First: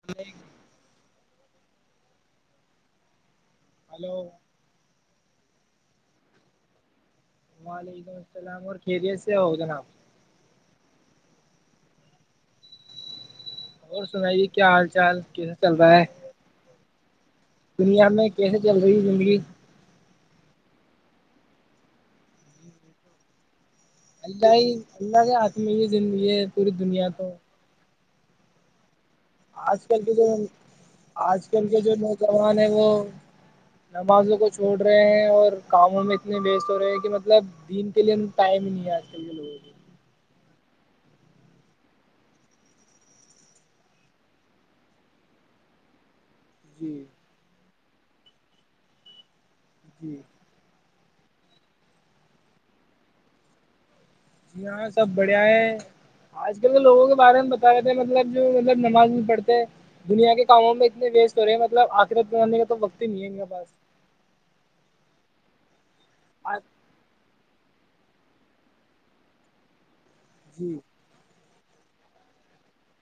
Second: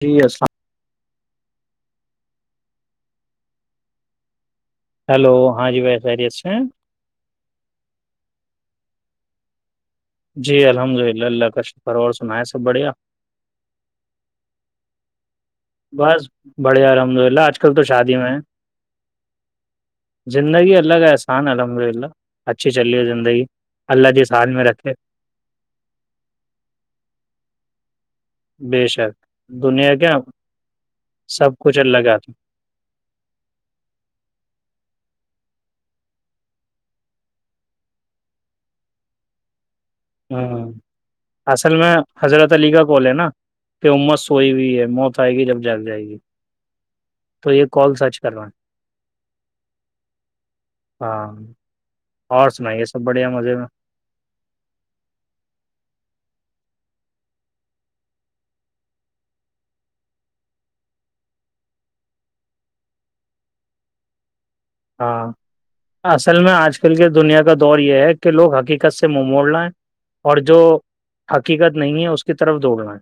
جی السل [unintelligible] hello [unintelligible] hello ہاں جی بھائی خیریت سے وعلیکم السلام اور خیریت سے ہو جناب [unintelligible] [unintelligible] اور سنائیے کیا حال چالس بس بڑیا الحمد للہ آج کل تو دنیا شادی میں ہے کیسے چل رہی ہے زندگی زندگی الگ احسان الحمد للہ اچھی چل رہ ہے زندگی جس حال اللہ میں ہی رکھے اللہ کے ہاتھ میں یہ زندگی یہ ہے پوری دنیا تو بے شک آج دنیا کل کے کیا جو آج سب کل کچھ کے جو اللہ ہاتھ نوجوان ہیں وہ نمازوں کو چھوڑ رہے ہیں اور کاموں میں اتنے وسٹ ہو رہے ہیں کہ مطلب دن کے لیے ٹائم ہی نہیں ہے آج کل کے لوگوں کو ہاں اصل میں حضرت علی کا کال ہے نا کہ امت سوئی ہوئی ہے موت آئے گی جب جگ جائے گی جی ایک کال سرچ کر جی ہاں اور سناائی یہ سب بڑھیا مزے میں جی ہاں سب بڑھیا ہے آج کل تو لوگوں کے بارے میں بتا رہے تھے مطلب جو مطلب نماز بھی پڑھتے دنیا کے کاموں میں اتنے ویسٹ ہو رہے ہیں مطلب آخرت بنانے کا تو وقت ہی نہیں ہے ان کے پاس ہاں اصل میں آج کل کی دنیا کا دور یہ ہے کہ لوگ حقیقت سے منہ موڑ لائیں اور جو جی حقیقت نہیں ہے اس کی طرف دوڑنا ہے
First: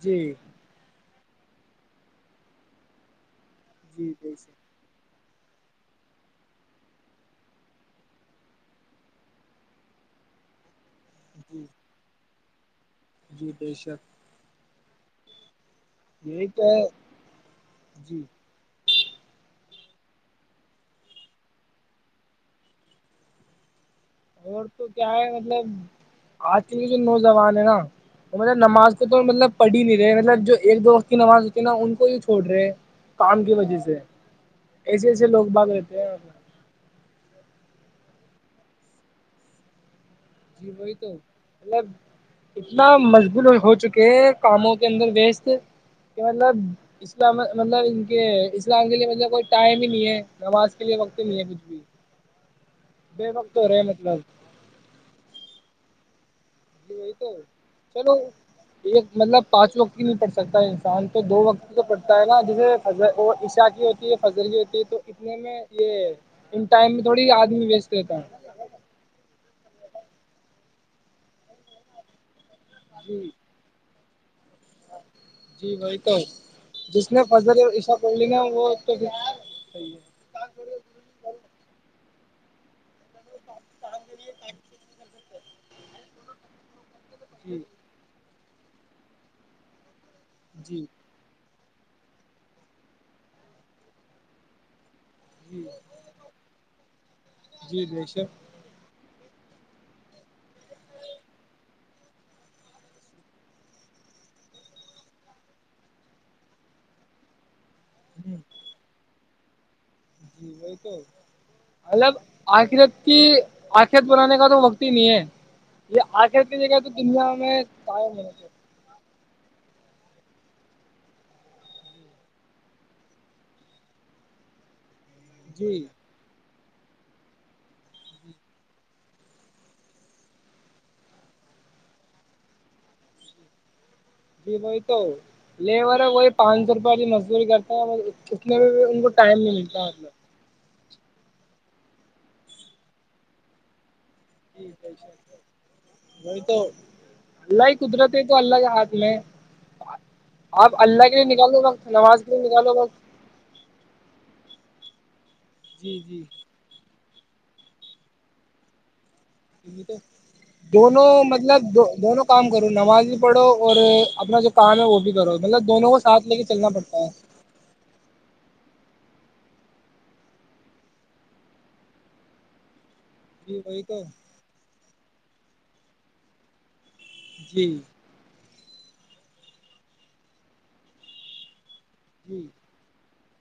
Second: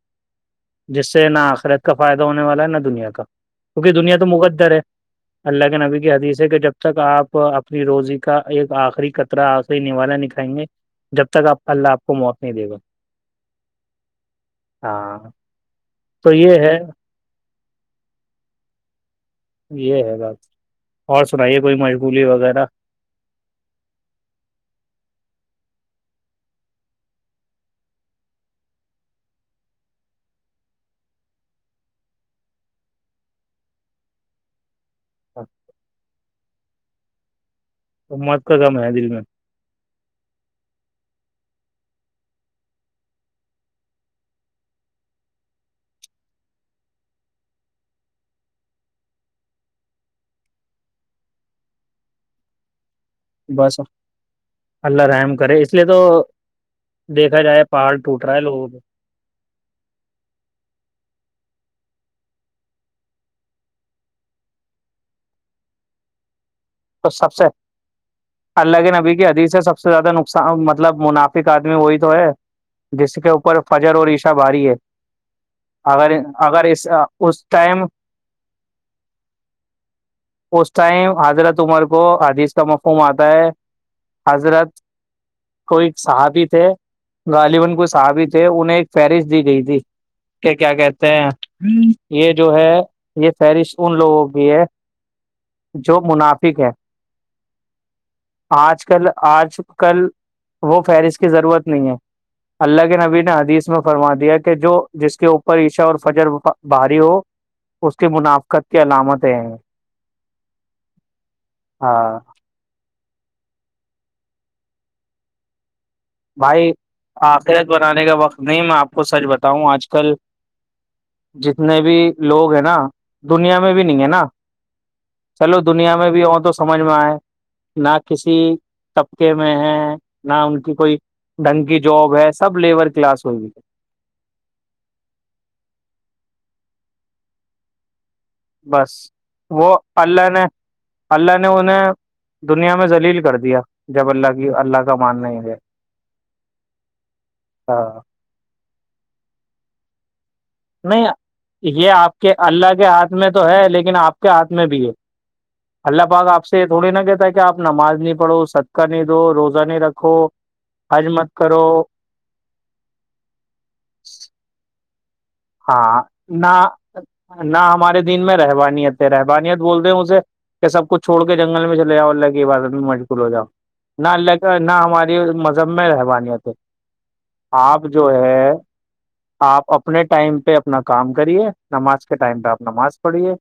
جی جس سے نہ آخرت کا فائدہ ہونے والا ہے نہ دنیا کا کیونکہ جی دنیا تو بے شک مقدر ہے اللہ کے نبی کی حدیث ہے کہ جب تک آپ اپنی روزی کا ایک آخری قطرہ آخری نوالا نکھائیں گے جب تک آپ اللہ آپ کو موت نہیں دوا جیٹیشر ہاں یہی یہ تو ہے جی یہ ہے بات اور سنائیے کوئی مشغولی وغیرہ اور تو کیا ہے مطلب آج کل کے جو نوجوان ہے نا وہ مطلب نماز کو تو مطلب پڑھی ہی نہیں رہے مطلب جو ایک دو وقت کی نماز ہوتی ہے نا ان کو ہی چھوڑ رہے کام کی وجہ سے ایسے ایسے لوگ بھاگ لیتے ہیں ا مت کا تھا میا دل میں جی وہی تو مطلب اتنا مشغول ہو چکے ہیں کاموں کے اندر ویس کہ مطلب اسلام مطلب ان کے اسلام کے لیے مطلب کوئی ٹائم ہی نہیں ہے نماز کے لیے وقت نہیں ہے کچھ بھی بے وقت ہو بس رہے مطلب اللہ رحم کرے اس لیے تو وہی تو دیکھا جائے پہاڑ چلو ٹوٹ رہا ہے لوگوں کو ایک مطلب پانچ وقت بھی نہیں پڑ سکتا انسان تو دو وقت کی تو پڑتا ہوتا ہے نا جیسےض وہ عشاء کی ہوتی ہے فضل کی ہوتی ہے تو اتنے میں یہ ان ٹائم میں تو تھوڑی سب سے آدمی ویسٹ رہتا ہے اللہ کے نبی کی حدیث سے سب سے سب سے زیادہ نقصان مطلب منافق آدمی وہی تو ہے [unintelligible] جس کے جی اوپر فجر اور اس [unintelligible] بھاری ہے جی وہی تو اگر اس جس نے ٹ فضل اور عشا پڑھ لی نا وہ تو پھر صحیح اس ٹائم حضرت [unintelligible] ر کو آدش تمک [unintelligible] م آتا ہے حضرت کو ایک ساتھ [unintelligible] تھے ہے [unintelligible] [unintelligible] تھ انہیں ایک فہرست دی گئی تھی [unintelligible] کہ کیا جی جی کہتے ہیں [unintelligible] ہ یہ جو ہے یہ فہرست ان لوگوں کی ہے [unintelligible] جی جو مناف جی جیشے آج کل آج کل وہ فہرست کی ضرورت نہیں ہے اللہ کے نبی نے حدیث میں فرما دیا کہ جو جس کے اوپر عشاء فجر بھاری ہو اس کی منافقت کی علامت تین جی وہی تو مطلب ہاں آخرت کہ آکھھیت بنانے کا تو وقت ہی نہیں ہے یہ آ کر کے بھائی جگہ تو دنیا میں آخرت بنانے ائم کا نہیں وقت میں آپ کو سچ بتاؤں آج کل جتنے بھی لوگ ہیں نا دنیا میں بھی نہیں ہے نا چلو جی دنیا میں بھی ہ تو سمجھ میں آئے نہ کسی طبقے میں ہے نہ ان کی کوئی [unintelligible] ڈنگ کی جاب ہے سب لیبر کلاس ہوئی ہے [unintelligible] جی وہی تو لیبر ہے وہی پانچ سو روپے والی مزدوری کرتا ہے [unintelligible] بھی بس ان کو ٹائم نہیں وہ ملتا مطلب اللہ نے [unintelligible] اللہ نے انہیں دنیا میں لیل کر دیا [unintelligible] کی اللہ کا ماننا ہی گیا وہ تو اللہ ہی ہاں قدرت ہے تو اللہ کے ہاتھ میں [unintelligible] نہیں اللہ کے لیے نکالو وقت یہ آپ نماز کے لیے اللہ نکالو کے وقت ہاتھ میں تو ہے لیکن آپ کے ہاتھ [unintelligible] میں بھی ہے [unintelligible] جی اللہ جی پاک آپ سے تھوڑی نہا کہ [unintelligible] کہ آ نماز نہیں پڑھو ستک نہیں [unintelligible] تو نہیں رکھو دونوں حج مت مطلب کرو دونوں کام کرو نماز بھی پڑھو اور اپنا جو کام ہے وہ [unintelligible] دونوں کو ہاں ساتھ لے کے نہ چلنا پڑتا ہے نہ ہمارے دن میں رہو [unintelligible] رہحبانیت بولتے ہیں اسے کہ سب کچھ چھوڑ کے جنل میں چے جؤ اللہ کی عبادت میں مج ہو جاؤ جی وہی تو نہ لے نہ ہماری ج میں رہحمانیت [unintelligible] جی آپ جو ہے آپ اپنے ٹائم پہ اپنا کام کریے نماز کے ٹائم جی پہ آپ نماز پڑیے [unintelligible]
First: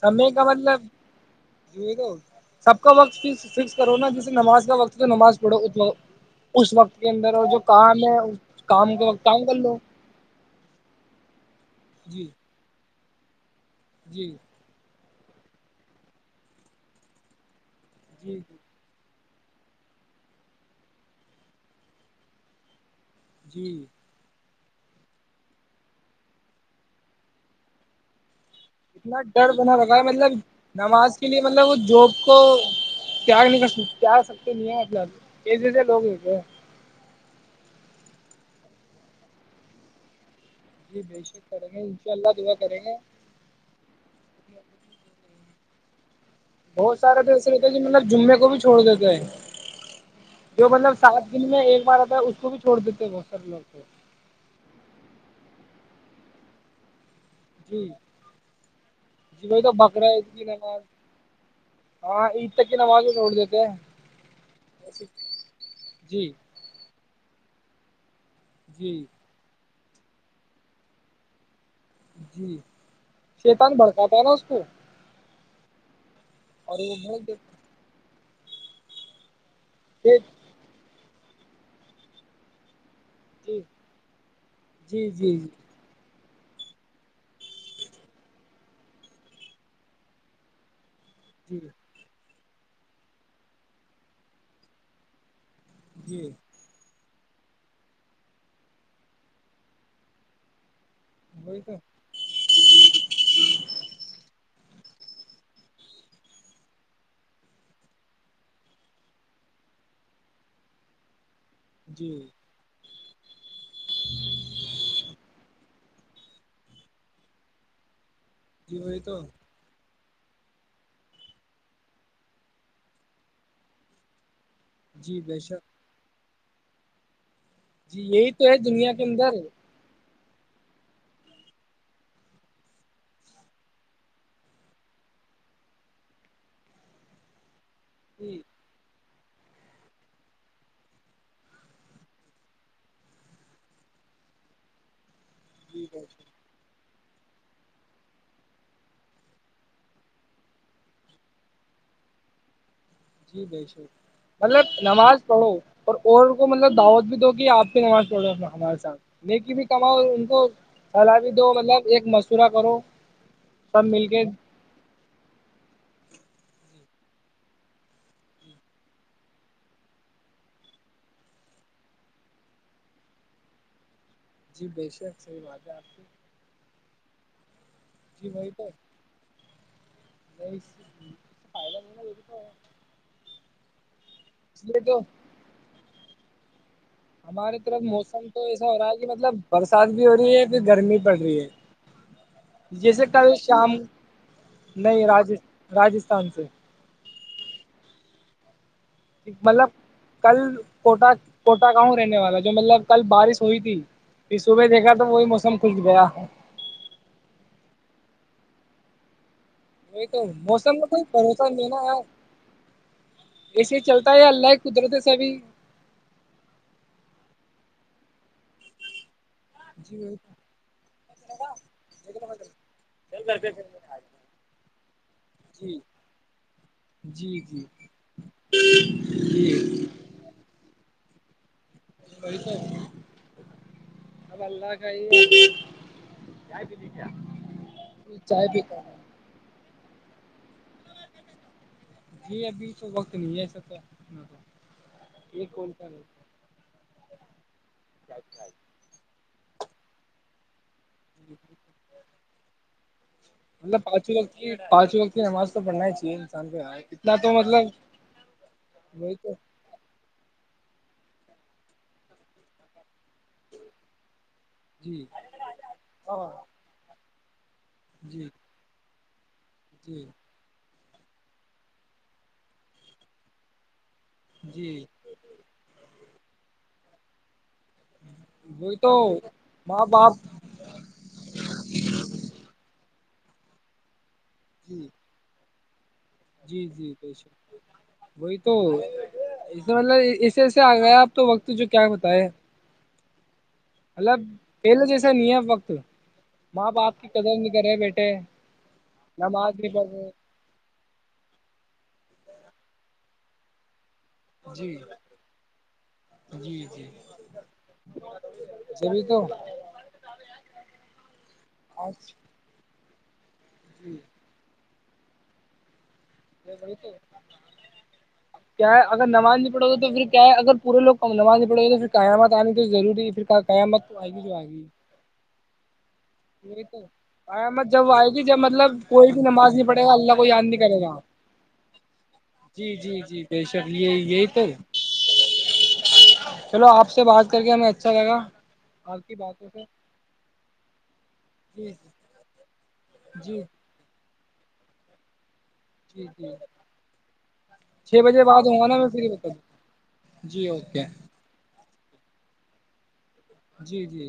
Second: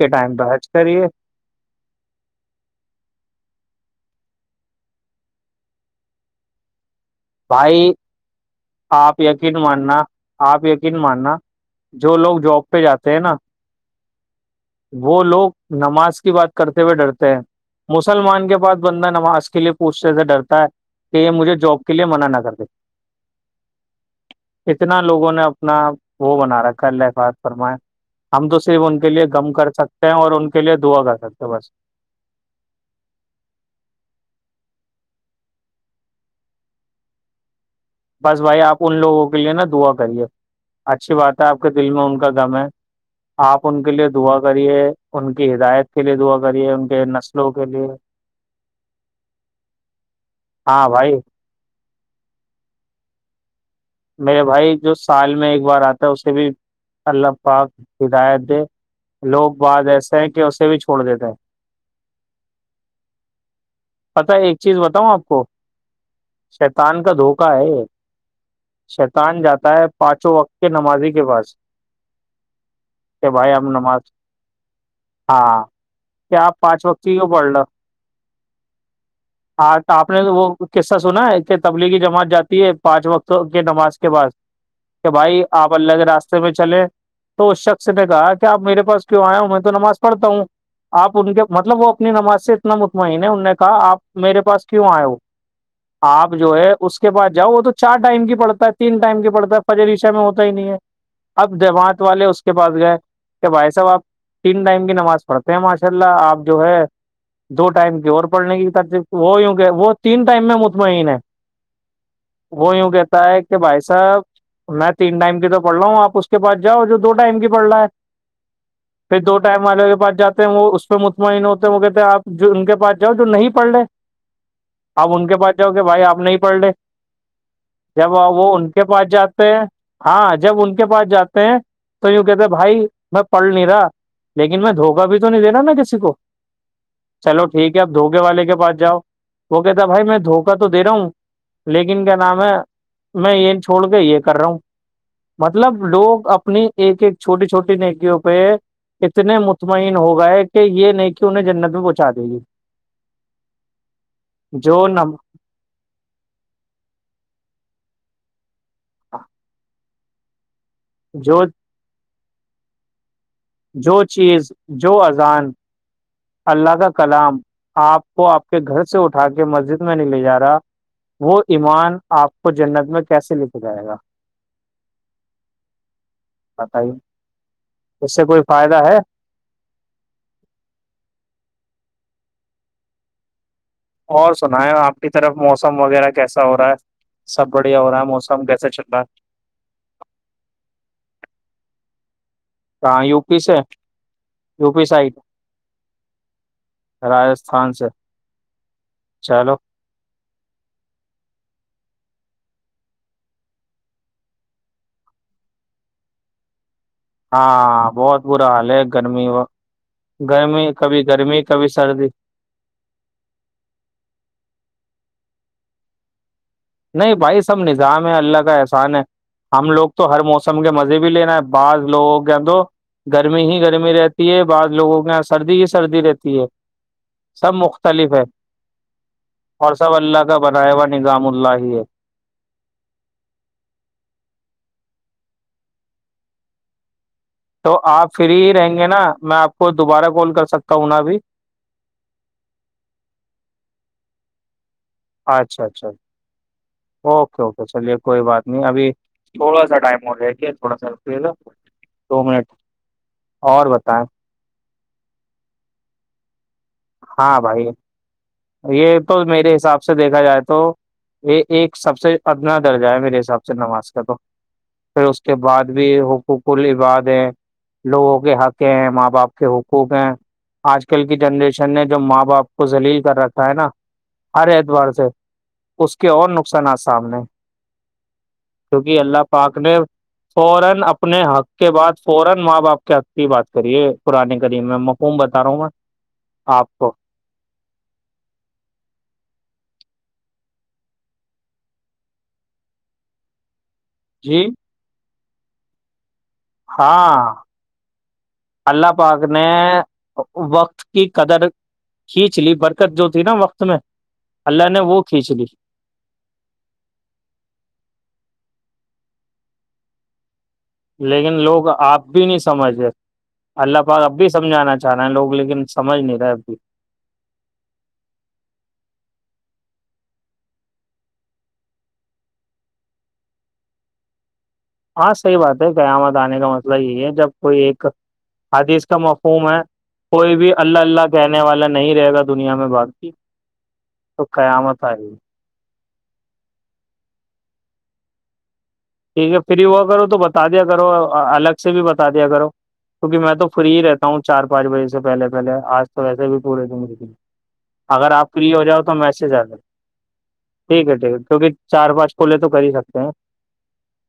سمے کا مطلب جو تو سب کا وقت ف فکس کرو نا جسے نماز وقت تو نماز پڑھو ا اس وقت کے اندر اور جو بھائی کام ہے اس کام کا آپ وقت کام یقین کر لو ماننا آپ یقین ماننا جو جی لوگ جاب پہ جاتے تھ نا [unintelligible] جی وہ لوگ نماز کی بات کرتے ہوئے ڈرتے ہیں جی مسلمان کے پاس بندہ نماز کے لیے پوچھنے سے ڈرتا ہے کہ یہ مجھے جاب کے لیے منع نہ کر د [unintelligible] جی اتنا لوگوں نے اپنا وہ بنا رکھا اللہقات فرمایا اتنا ڈر بنا لگا ہے مطلب ان کے لیے دعا نماز کر کے لیے سکتے ہیں مطلب بس وہ جوب کو تیاگ نہیں کر تگ سکتے نہیں ہے مطلب یہ جز لوگ ہو تھ بس بھائی آپ ان لوگوں کے لیے نا دعا کریے جی اچھی بے بات ہے شک آپ کریں کے گے دل ان میں شاء کا اللہ دعا غم ہے کریں گے آپ ان کے لیے دعا کریے ان کی ہدایت کے لیے دعا کریے ان بہت کے سارے تو ایسے نسلوں کے ہوتے جو لیے مطلب جمعے کو بھی چھوڑ دیتے ہے جو ہاں مطلب بھائی سات دن میں ایک بار آتا ہے اس کو بھی چھوڑ دیتے ہیں بت سب لوگ کو [unintelligible] میرے بھائی جو سال میں ایک بار آتا ہے اسے بھی اللہ پاک جی ہدایت دے جی لوگ بھائی تو بعد بکرا ایسے ہیں عید کہ کی اسے بھی نماز چھوڑ دیتے ہیں ہاں عید تک کی نماز کو چھوڑ دیتے ہیں پتا ایک چیز بتاؤں آپ کو جی شیتان کا دھوپ کا ہے [unintelligible] جی شیتان جاتا ہے پانچوں وقت کے نمازی کے پاس جی کہ بھائی آم شیطان نماز بھڑکاتا ہے نا اس کو ہاں کیا آپ اور پانچ وہ وقت کی بھڑک پڑ دیتا لو ہاں تو آپ ہے۔ جی نے وہ قصہ سنا ہے تبلیغی جمات جاتی ہے پانچ وقت جی نماز کے بعس جی کہ جی بھائی آپ اللہ کے راستے چلے تو اس شخص نے کہا کہ آپ میرے پاس کیوں آئے ہو میں تو نماز پڑھتا ہوں آپ ان کے جی مطلب وہ اپنی نماز سے اتنا مطمئن ہے ان نے کہا آپ میرے پاس کیوں آئے ہو جی آپ جو ہے اس بعس جاؤ وہ تو چار ٹائم کی [unintelligible] پڑتا ہے تین ائم پڑتا ہے فجر ریشا میں ہوتا ہی نہیں ہے [unintelligible] اب وہی تو جماعت والے اس کے پاس گئے کیا بھائی صاحب آپ تین ٹائم نماز پڑھتے ہیں ماشاء اللہ آپ جو ہے دو ٹائم کی اور پڑھنے کی وہ وہ تین ٹائم میں مطمئن ہے جی وہیوں کہ [unintelligible] س [unintelligible] کہ بھائی صاحب میں تین ٹائم کی تو پڑھ رہا ہوں آپ [unintelligible] پ اس کے بعد جاؤ جو دو ٹائم کی پڑ رہا ہے جی وہی پھر تو دو ٹائم والے کے بعد جاتے ہیں وہ اس پہ مطمئن ہوتے ہیں وہ کہتے ہیں آپ ان کے پاس جاؤ جو نہیں پڑھ لے [unintelligible] آپ جی ان کے بے پاس شک جاؤ گ بھائی آپ نے پر ڈے [unintelligible] جی جب یہی وہ تو ہے ان کے دنیا پاس اندر جاتے ہیں [unintelligible] ہاں جب ان کے پاس جاتے ہیں تو یوں کہتے بھائی میں پڑھ نہیں رہا لیکن میں دھوکا بھی تو نہیں دینا نا کسی کو چلو [unintelligible] ٹھیک ہے آپ دھوے جی والے کے پس جاؤ [unintelligible] وہ کہتا بھائی میں دھوکہ تو دے رہا ہوں لیکن کیا نام ہے میں یہ چھوڑ کے یہ کر رہا ہوں مطلب جی بے شک لوگ اپنی ایک ایک چھوٹی چھوٹی نکیوں پہ اتنے مطمئن ہو گئے کہ یہ نکی انہیں جنت میں پہنچا دے گی [unintelligible] جی ب شک مطلب جو نم نماز پڑھو اور اور کو مطلب دعوت بھی دو کہ آپ [unintelligible] نماز پڑ رہا اپنا [unintelligible] نیکی بھی کام [unintelligible] [unintelligible] الب بھی جو دو مطلب ایک مست [unintelligible] پورا کرو [unintelligible] جو مل کے چیز جو اذان [unintelligible] اللہ کا کلام آپ کو آپ کے گھر سے اٹھا کے مسجد میں نہیں لے جا رہا وہ ایمان آپ کو جنت میں کیسے لے کے جائے گا جی بے شک صحیح بات ہے آپ کی [unintelligible] بتائیوں [unintelligible] جی وہی تو نہیں [unintelligible] یہ تو ہے اس اور سنا ہے لیے آپ کی طرف موسم وغیرہ کیسے سورا سب ہماری بڑھیا طرف ہو رہا ہے موسم تو ایسا ہو رہا ہے کہ مطلب برسات بھی ہو رہی ہے پھر گرمی پڑ رہی ہے جیسے کہاں یو کل پی سے شام یو پی نہیں سائڈ راج راجستھان سے راجستھان سے چلو مطلب کل کوٹا کوٹا گؤ رہنے والا جو مطلب کل بارش ہوئی تھی پ صبح دیکھا تو وہی موسم کھل گیا ہاں بہت برا حال ہے گرمی وہ وہ تو موسم میں کوئی بھروسہ نہیں نا ار سردی ایسے چلتا ہے یا اللہ قدرت چبھی نہیں بھائی سب نظام ہے اللہ کا احسان ہے ہم لوگ تو جی ہر موسم کے مزے بھی لینا ہے بعض لوگوں کے ان تو گرمی ہی گرمی رہتی ہے بعض لوگوں کو ہ سردی ہی جی سردی رہتی ہے جی سب جی مختلف ہے جی اور سب اللہ کا بناائے ہوا نظام اللہ ہی ہے وہ تو اب اللہ خ [unintelligible] تو آپ فری ہی رہیں گے نا میں آپ کو دوبارہ کال کر سکتا ہوں ن بھیب جی ابھی تو وقت نہیں ہےساتانا تو یہ اچھا کون س اچھا رہ اوکے اوکے چلیے کوئی بات نہیں ابھی سوڑا ٹائم ہو تھڑا سا لو دو منٹ اور بتائیں پانچ وقتی نماز تو پڑنا چ ہی ہے پہ کتنا تو ہاں مطلب بھائی یہ تو میرے حساب سے دیکھا جائے تو یہ ایک سب سے ادنا درجہ ہے میرے سے حساب سے نماز کا تو پھر جی اس کے بعد بھی ہاں حقوق ال عباد ہے لوگوں جی کے حق ہیںپ کہ ہووکھو کہ جی آج کل کی جنریشن نے جب ماں باپ کو جلیل کر رکھا ہے نا سرے جی اتوار سے کے اور نقصانات سامنے وہی [inaudible] تو ماں باپ کی بات کریے پرانے قدیم میں جی مقوم بتا رہا ہوں میںا جی جی کشک وہی توے مطلب ایسے ایسے آ گیا آپ تو وقت جو کیا بتائے مطلب جی پہلے جیسے سا نہیں ہے فقت ہاں اللہ پاک نے نماز نہیں پڑھ رہے وقت کی قدر کھینچ لی برکت جو تھی نا وقت میں جی اللہ نے وہ کھینچ لی جی جی بھی کہ لیکن لوگ آپ بھی نہیں سمجھ رہ اللہ پاک اب بھی سمجھانا رہے ہیں لوگ لیکن سمجھ نہیں رہے اب بھی کیا ہے اگر نماز نہیں پڑھو گا تو پھر کیا اگر پورے لو کم نماز ن پڑے گے تو پھر قیامت آنی تو روری ہے پھر قیامت تو آئےی جو آئے گی ہاں صحی بات ہے قیامت آنے کا یہ مسئلہ تو یہی ہے جب کوئی قیامت ایک جب آئے گی جب مطلب حادیث کا کوئی بھی مفہوم نماز ہے نہیں پڑے گا اللہ کو کوئی یاد بھی نہیں اللہ کرے گا اللہ کہنے والا نہیں رہے گا دنیا میں جی جی باقی جی بے شک یہ تو یہی تو قیامت آئے چلو آپ سے بات کر کے ہمیں اچھا لگا آپ کی ٹھیک ہے باتوں سے فری ہوا کرو تو بتا دیا کرو آپ الگ جی سے بھی بتا دیا کرو کیونکہ میں جی تو فری ہی رہتا وں چار پانچ بجے سے پہل پہے آج تو جی ویسے جی بھی پورے د مے چھ اگر بجے آپ بعد فری ہوں ہو گا نا جاؤ میں تو فری میسے بتا زد دوں جی اوکے ٹھیک ہے ٹھیک ہے کیکہ چار پانچ کولے تو کر ہی سکتے ہیں جی جی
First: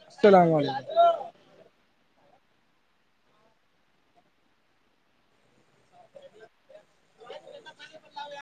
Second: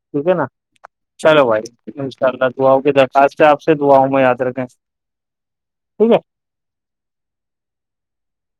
ٹھیک ہے نا اللام علیکم چلو بھائی ان شاء اللہ دعاؤں کی درخواست ہے آپ سے دعاؤں میں یاد رکھیں ٹھیک ہے